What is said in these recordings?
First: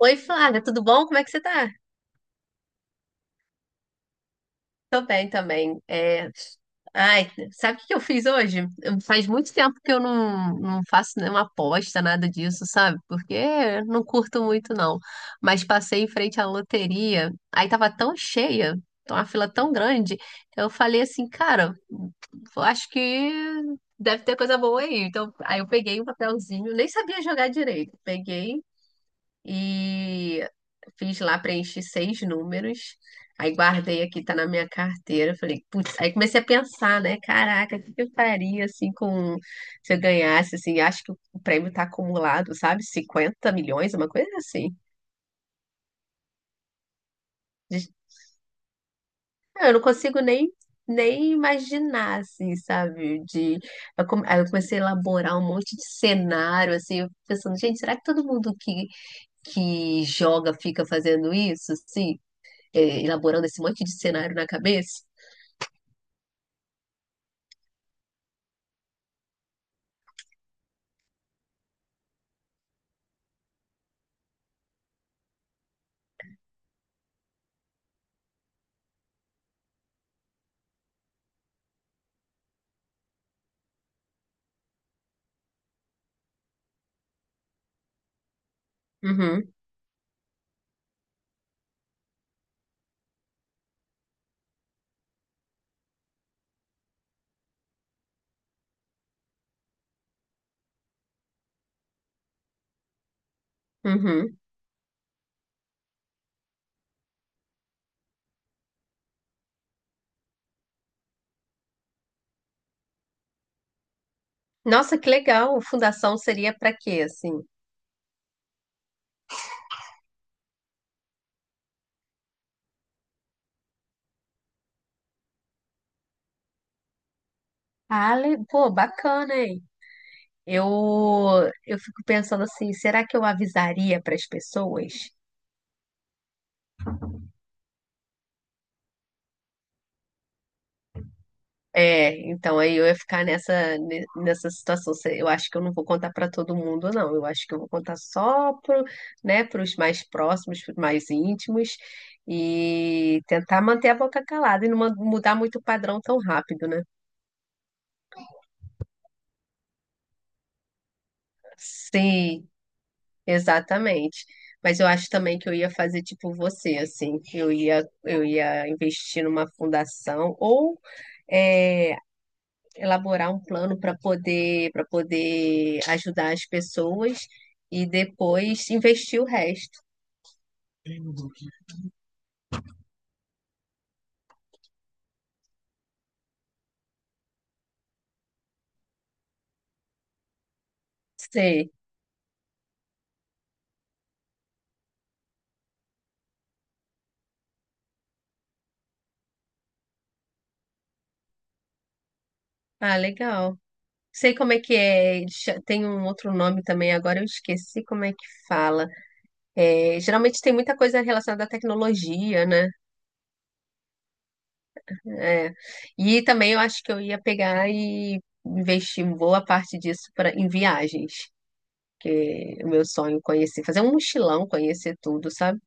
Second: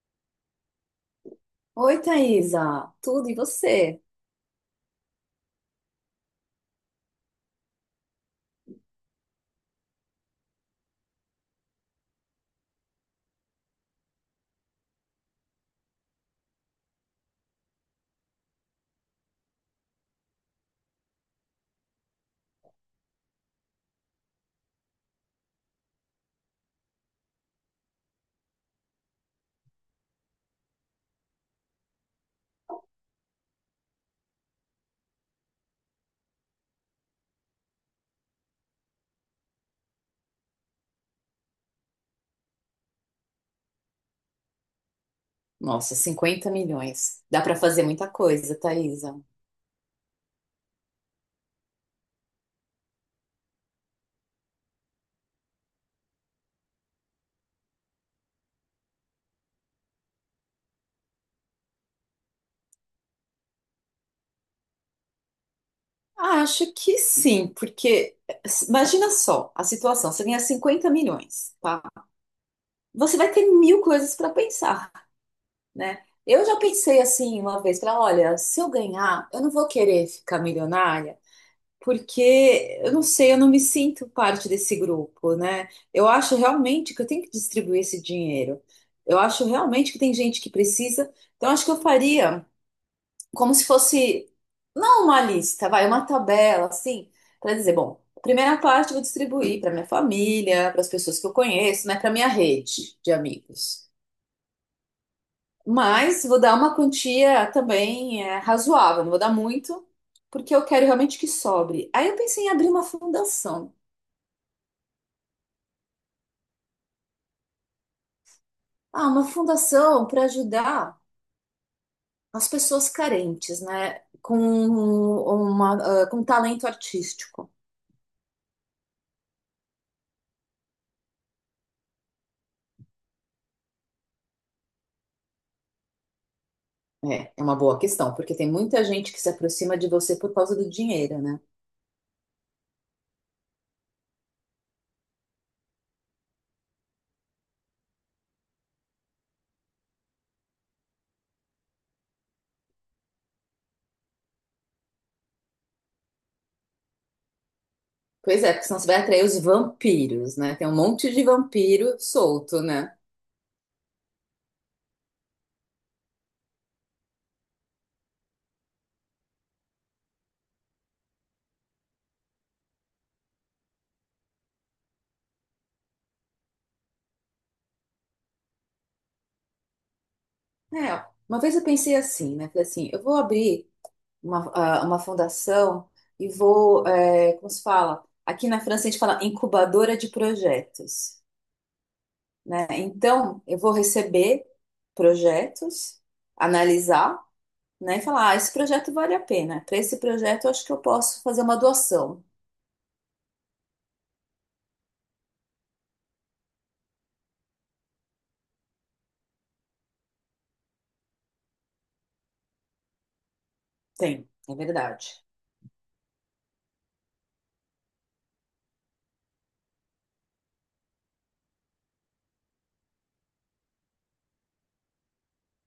Oi, Flávia, tudo bom? Como é que você tá? Oi, Thaisa. Tudo e você? Tô bem também. Ai, sabe o que que eu fiz hoje? Faz muito tempo que eu não faço nenhuma aposta, nada disso, sabe? Porque eu não curto muito, não. Mas passei em frente à loteria, aí tava tão cheia, tava uma fila tão grande, eu falei assim, cara, eu acho que deve ter coisa boa aí. Então, aí eu peguei um papelzinho, nem sabia jogar direito. Peguei e fiz lá, preenchi seis números. Aí guardei aqui, tá na minha carteira. Falei, putz, aí comecei a pensar, né? Caraca, o que que eu faria assim com se eu ganhasse, assim, acho que o prêmio tá acumulado, sabe? 50 milhões, uma coisa assim. Nossa, 50 milhões. Dá para fazer De- muita coisa, Thaisa. Eu não consigo nem imaginar, assim, sabe? Aí eu comecei a elaborar um monte de cenário, assim, eu pensando, gente, será que todo mundo que joga fica fazendo isso, assim? Elaborando esse monte de cenário na cabeça. Ah, acho que sim, porque imagina só a situação, você ganha 50 milhões, tá? Você vai ter mil coisas para pensar, né? Eu já pensei assim uma vez, falei, olha, se eu ganhar, eu não vou querer ficar milionária, porque eu não sei, eu não me sinto parte desse grupo, né? Eu acho realmente que eu tenho que distribuir esse dinheiro. Eu acho Uhum, realmente que tem gente que precisa. Então acho que eu faria, como se fosse, não uma lista, vai, uma tabela, assim, para dizer, bom, a primeira parte eu vou distribuir para minha família, para as pessoas que eu conheço, né, para minha rede de amigos. uhum. Mas vou dar uma quantia também razoável, não vou dar muito, porque eu quero realmente que sobre. Aí eu pensei em abrir uma fundação. Nossa, que legal. Fundação seria para quê, assim? Ah, uma fundação para ajudar as pessoas carentes, né? Com com talento artístico. Ah, pô, bacana, hein? Eu, eu fico pensando assim, será que eu avisaria para as pessoas? É, é uma boa questão, porque tem muita gente que se aproxima de você por causa do dinheiro, né? É, então aí eu ia ficar nessa situação. Eu acho que eu não vou contar para todo mundo, não. Eu acho que eu vou contar só pro, né, para os mais próximos, para os mais íntimos, e tentar manter a boca calada e não mudar muito o padrão tão rápido, né? Pois é, porque senão você vai atrair os vampiros, né? Tem um monte de vampiro Sim. solto, né? Exatamente. Mas eu acho também que eu ia fazer tipo você, assim, eu ia investir numa fundação ou é, elaborar um plano para poder ajudar as pessoas e depois investir o resto. É, uma vez eu pensei assim, né? Falei assim, eu vou abrir uma fundação e vou, como se fala? Aqui na França a gente fala incubadora de projetos, Sei. né? Então, eu vou receber projetos, analisar, né? E falar, ah, esse projeto vale a pena. Para esse projeto, eu acho que eu posso fazer uma doação. Ah, legal. Sei como é que é. Tem um outro nome também, agora eu esqueci como é que fala. É, geralmente tem muita coisa relacionada à tecnologia, né? Tem, é verdade. É. E também eu acho que eu ia pegar e investir boa parte disso pra, em viagens, que é o meu sonho conhecer, fazer um mochilão, conhecer tudo, sabe?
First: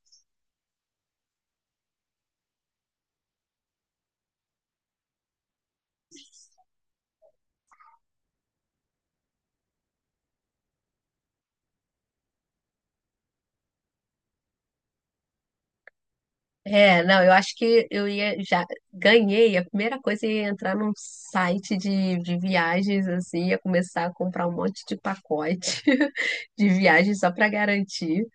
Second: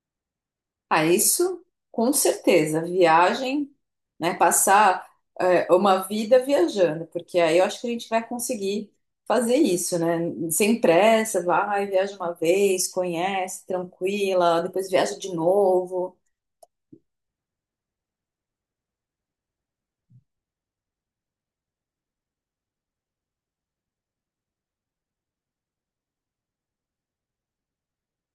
Ah, isso com certeza. Viagem, né? Passar uma vida viajando, porque aí eu acho que a gente vai conseguir fazer isso, né? Sem pressa, vai, viaja uma vez, conhece, tranquila, depois viaja de novo. É, não, eu acho que eu ia já ganhei, a primeira coisa ia entrar num site de viagens assim, ia começar a comprar um monte de pacote de viagens só pra garantir.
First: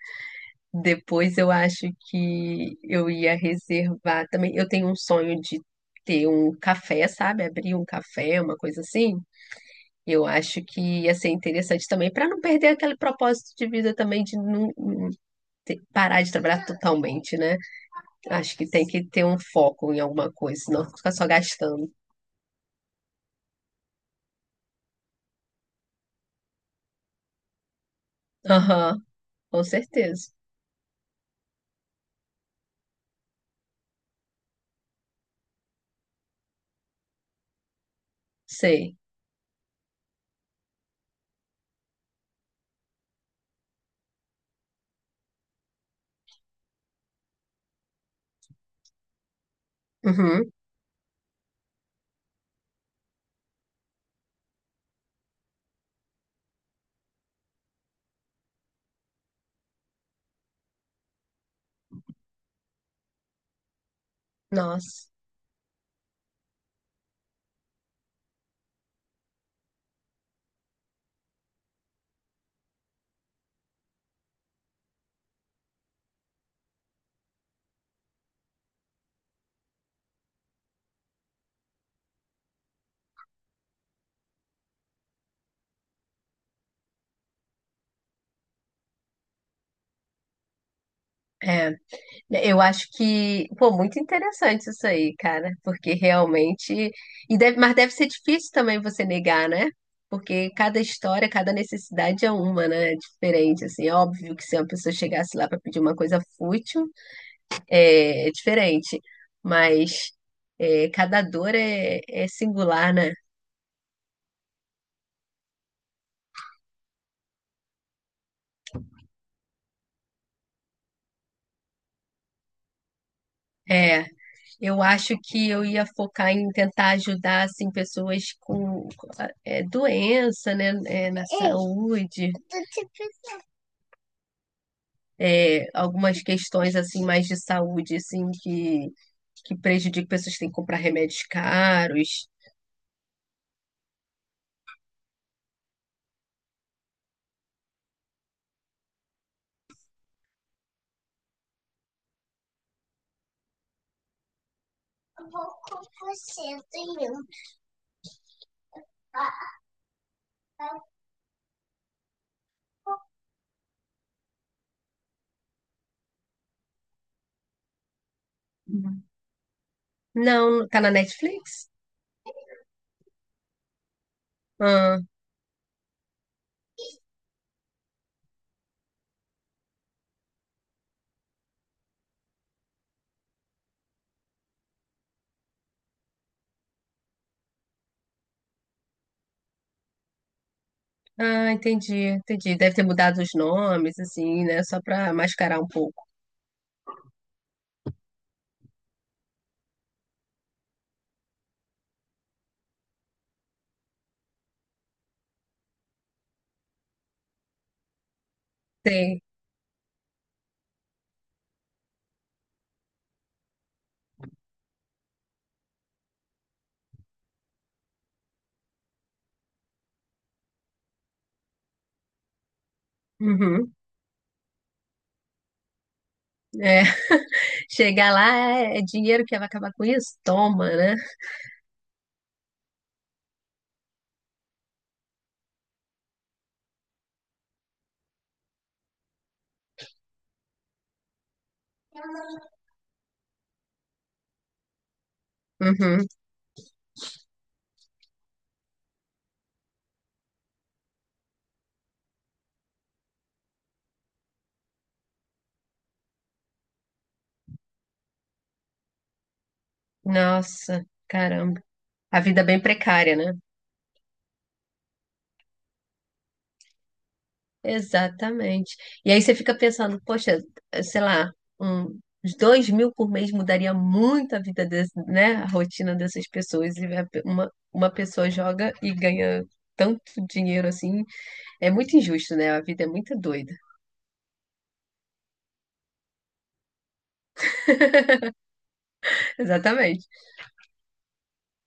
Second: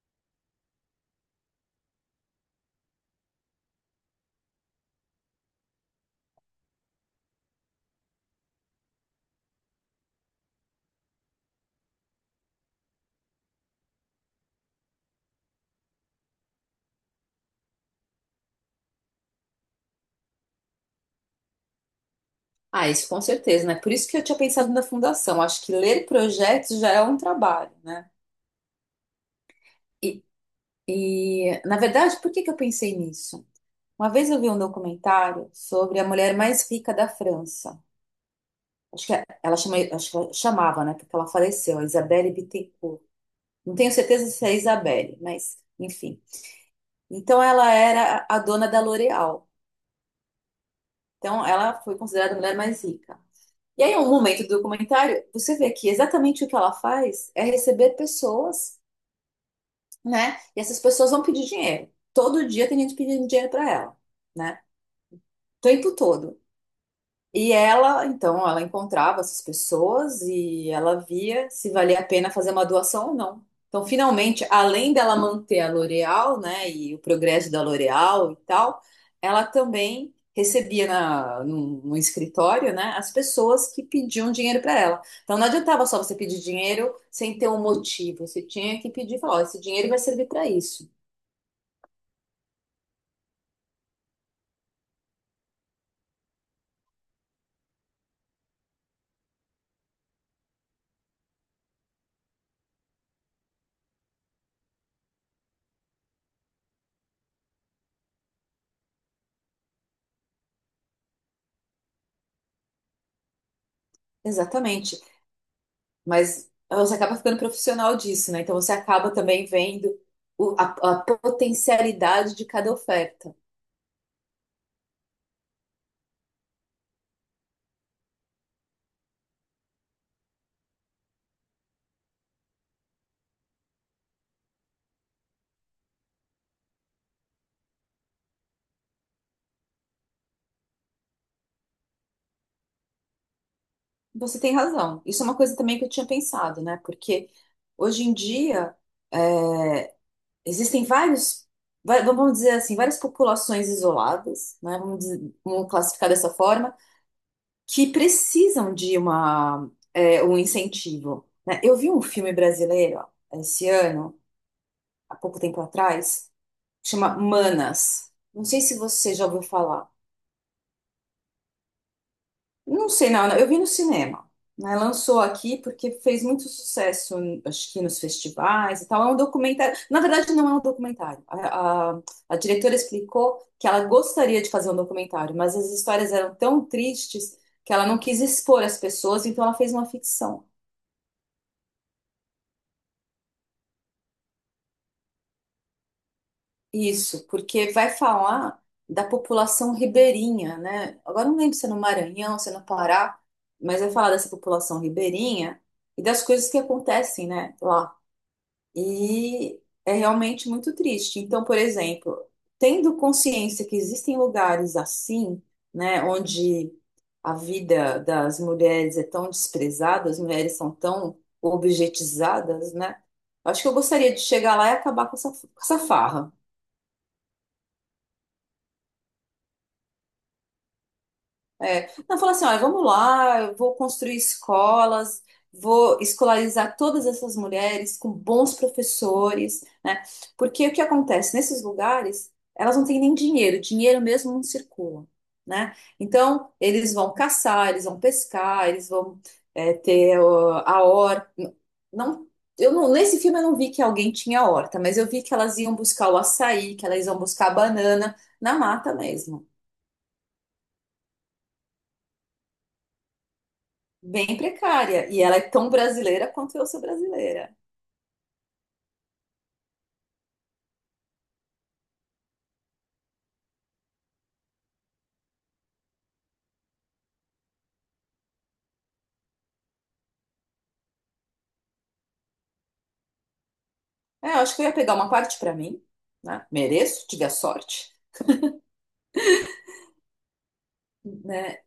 Depois eu acho que eu ia reservar também. Eu tenho um sonho de ter um café, sabe? Abrir um café, uma coisa assim. Eu acho que ia ser interessante também, para não perder aquele propósito de vida também, de não parar de trabalhar totalmente, né? Acho que tem que ter um foco em alguma coisa, senão fica só gastando. Ah, isso com certeza, né? Por isso que eu tinha pensado na fundação. Acho que ler projetos já é um trabalho, né? Aham, com E, certeza. e na verdade, por que que eu pensei nisso? Uma vez eu vi um documentário sobre a mulher mais rica da França. Sei. Acho que ela chama, acho que ela chamava, né? Porque ela faleceu, a Isabelle Bittencourt. Não tenho certeza se é Isabelle, mas enfim. Então ela era a dona da L'Oréal. Uhum. Então ela foi considerada a mulher mais rica. E aí, em um momento do documentário, você vê que exatamente o que ela faz é receber pessoas, né? E essas pessoas vão pedir dinheiro. Todo dia tem gente pedindo dinheiro para ela, né? Nossa. O tempo todo. E ela, então, ela encontrava essas pessoas e ela via se valia a pena fazer uma doação ou não. Então, finalmente, além dela manter a L'Oréal, né, e o progresso da L'Oréal e tal, ela também recebia num escritório, né, as pessoas que pediam dinheiro para ela. Então, não adiantava só você pedir dinheiro sem ter um motivo. Você tinha que pedir e falar, ó, esse dinheiro vai servir para isso. É. Eu acho que, pô, muito interessante isso aí, cara, porque realmente, e deve, mas deve ser difícil também você negar, né? Porque cada história, cada necessidade é uma, né? É diferente, assim, é óbvio que se uma pessoa chegasse lá para pedir uma coisa fútil, é diferente, mas é, cada dor é singular, né? Exatamente. Mas você acaba ficando profissional disso, né? Então você acaba também vendo a potencialidade de cada oferta. É, eu acho que eu ia focar em tentar ajudar, assim, pessoas com, doença, né? Saúde. Algumas questões assim mais de saúde assim que prejudica pessoas que têm que comprar remédios caros. Você tem razão. Isso é uma coisa também que eu tinha pensado, né? Porque hoje em dia eh, existem vários, vamos dizer assim, várias populações isoladas, né? Vamos classificar dessa forma, que precisam de um incentivo, né? Eu vi um filme brasileiro ó, esse ano, há pouco tempo atrás. Chama Manas. Não sei se Uhum. você já ouviu falar. Não, tá na Netflix? Não sei, não, eu vi no cinema. Né? Ah, Lançou aqui porque fez muito sucesso, acho que nos festivais e tal. É um documentário. Na verdade, não é um documentário. A diretora explicou que ela gostaria de fazer um documentário, mas as histórias eram tão tristes que ela não quis expor as pessoas, então ela fez uma ficção. ah, entendi, entendi. Deve ter mudado os nomes, assim, né? Só pra mascarar um pouco. Isso, porque vai falar da população ribeirinha, né? Agora não lembro se é no Maranhão, se é no Pará, mas vai falar dessa população ribeirinha e das coisas que acontecem, né, lá. Tem. E é realmente muito triste. Então, por exemplo, tendo consciência que existem lugares assim, né, onde a vida das mulheres é tão desprezada, as mulheres são tão objetizadas, né? Acho que eu Uhum. gostaria de chegar lá e acabar com essa farra. É. Chegar lá é é dinheiro que vai acabar com isso? Toma, né? É, não, fala assim, olha, vamos lá, eu vou construir escolas, vou escolarizar todas essas mulheres com bons professores, né? Porque o que acontece? Nesses lugares, elas não têm nem dinheiro, dinheiro mesmo não circula, né? Uhum. Então, eles vão caçar, eles vão pescar, eles vão ter ó, a horta. Não, eu não, nesse filme eu não vi que alguém tinha horta, mas eu vi que elas iam buscar o açaí, que elas iam buscar a banana na mata mesmo. Nossa, caramba. A vida é bem precária, né? Bem precária. E ela é tão brasileira quanto eu sou brasileira. Exatamente. E aí você fica pensando, poxa, sei lá, uns 2 mil por mês mudaria muito a vida desse, né, a rotina dessas pessoas. E uma pessoa joga e ganha tanto dinheiro assim. É muito injusto, né? A vida é muito doida. É, eu acho que eu ia pegar uma parte para mim, né? Mereço, tive a sorte, Exatamente. né?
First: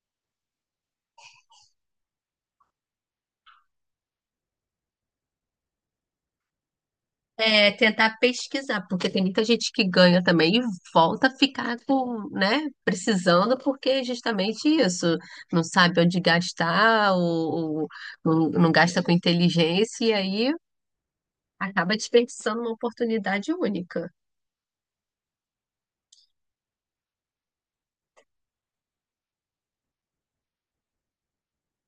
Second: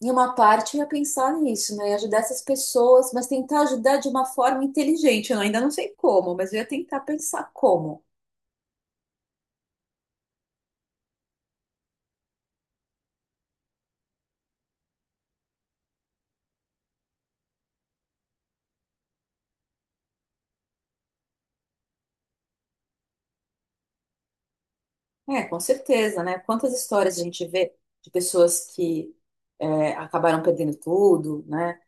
E uma parte eu ia pensar nisso, né? E ajudar essas pessoas, mas tentar ajudar de uma forma inteligente. Eu ainda não sei como, mas eu ia tentar pensar É como. tentar pesquisar, porque tem muita gente que ganha também e volta a ficar com, né, precisando, porque é justamente isso. Não sabe onde gastar, ou não gasta com inteligência, e aí acaba desperdiçando uma oportunidade única. É, com certeza, né? Quantas histórias a gente vê de pessoas que acabaram perdendo tudo, né?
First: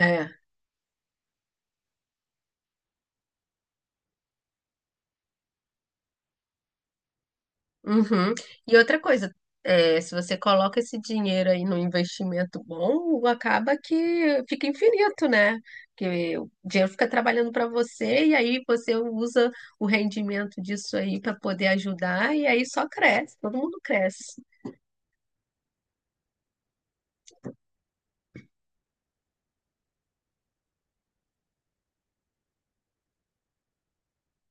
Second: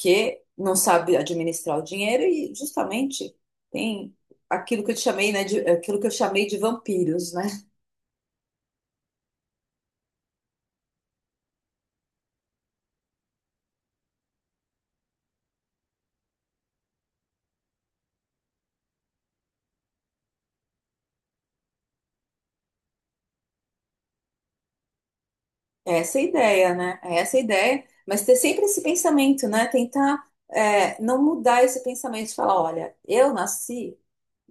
É. não sabe administrar o dinheiro e justamente tem aquilo que eu te chamei, né? De, aquilo que eu chamei de vampiros, né? Uhum. E outra coisa, se você coloca esse dinheiro aí no investimento bom, acaba que fica infinito, né? Porque o dinheiro fica trabalhando para você e aí você usa o rendimento disso aí para poder ajudar e aí só cresce, todo mundo cresce. É essa a ideia, né? É essa a ideia, mas ter sempre esse pensamento, né? Tentar não mudar esse pensamento de falar, olha, eu nasci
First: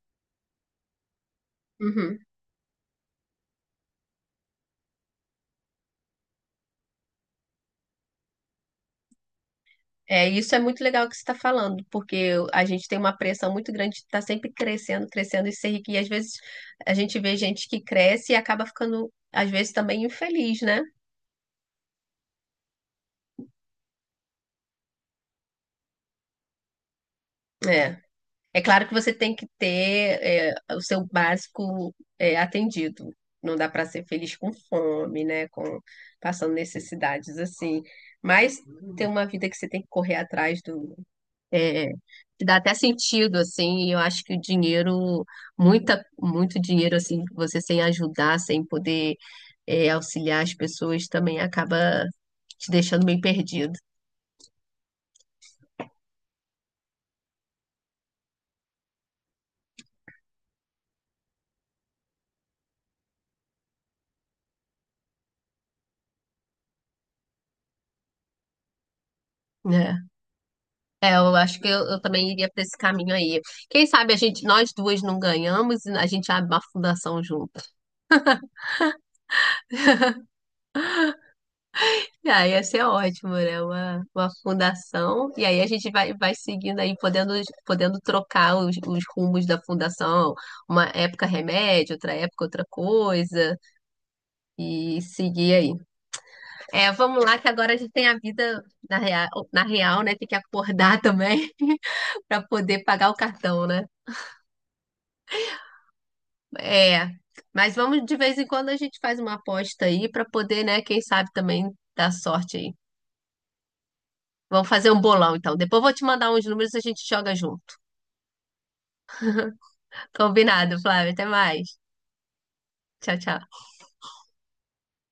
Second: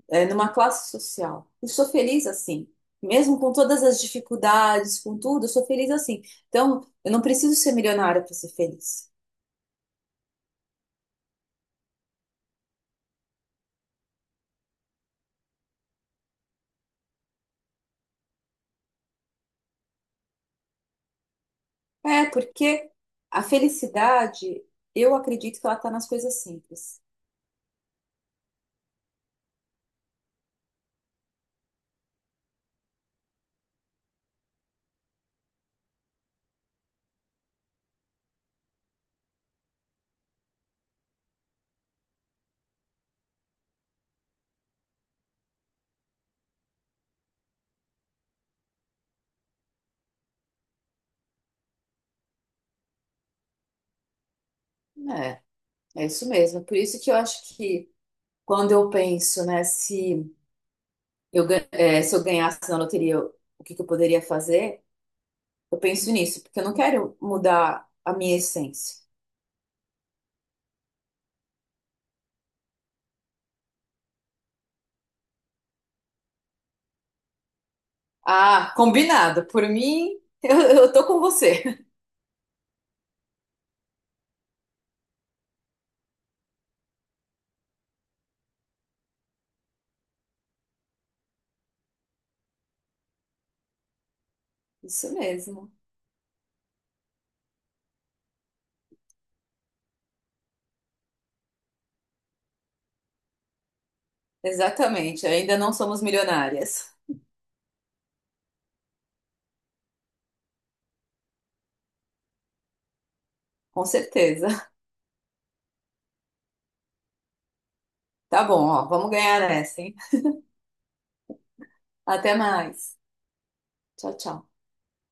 numa classe social. Eu sou Uhum. feliz assim. Mesmo com todas as dificuldades, com tudo, eu sou feliz assim. Então, eu não preciso ser milionária para ser feliz. É, isso é muito legal que você está falando, porque a gente tem uma pressão muito grande de estar sempre crescendo, crescendo e ser rico. E às vezes a gente vê gente que cresce e acaba ficando, às vezes, também infeliz, né? É, porque a felicidade, eu acredito que ela está nas coisas simples. É. É claro que você tem que ter, o seu básico, atendido. Não dá para ser feliz com fome, né? Com, passando necessidades assim. Mas tem uma vida que você tem que correr atrás do, É, que dá até sentido, assim, e eu acho que o dinheiro, muito dinheiro, assim, você sem ajudar, sem poder, auxiliar as pessoas, também acaba te deixando bem perdido, É, é isso mesmo. Por isso que eu acho que quando eu penso, né, se eu ganhasse na loteria, o que que eu poderia fazer? Eu penso nisso, porque eu não quero mudar a minha essência. né? É, eu acho que eu também iria para esse caminho aí. Quem sabe a gente, nós duas não ganhamos e a gente abre uma fundação junto. Ah, combinado. Por mim, eu tô com você. Ah, ia ser ótimo, né? Uma fundação. E aí a gente vai, vai seguindo aí, podendo, podendo trocar os rumos da fundação. Uma época remédio, outra época outra coisa. E Isso seguir mesmo. aí. É, vamos lá, que agora a gente tem a vida na real, na real, né? Tem que acordar também para poder pagar o cartão, né? Exatamente. Ainda não somos milionárias. É. Mas vamos, de vez em quando, a gente faz uma aposta aí para poder, né? Quem sabe também dar sorte aí. Com certeza. Vamos fazer um bolão, então. Depois eu vou te mandar uns números e a gente joga junto. Tá bom, ó. Vamos ganhar essa, hein? Combinado, Flávia. Até mais. Até mais. Tchau, tchau. Tchau, tchau.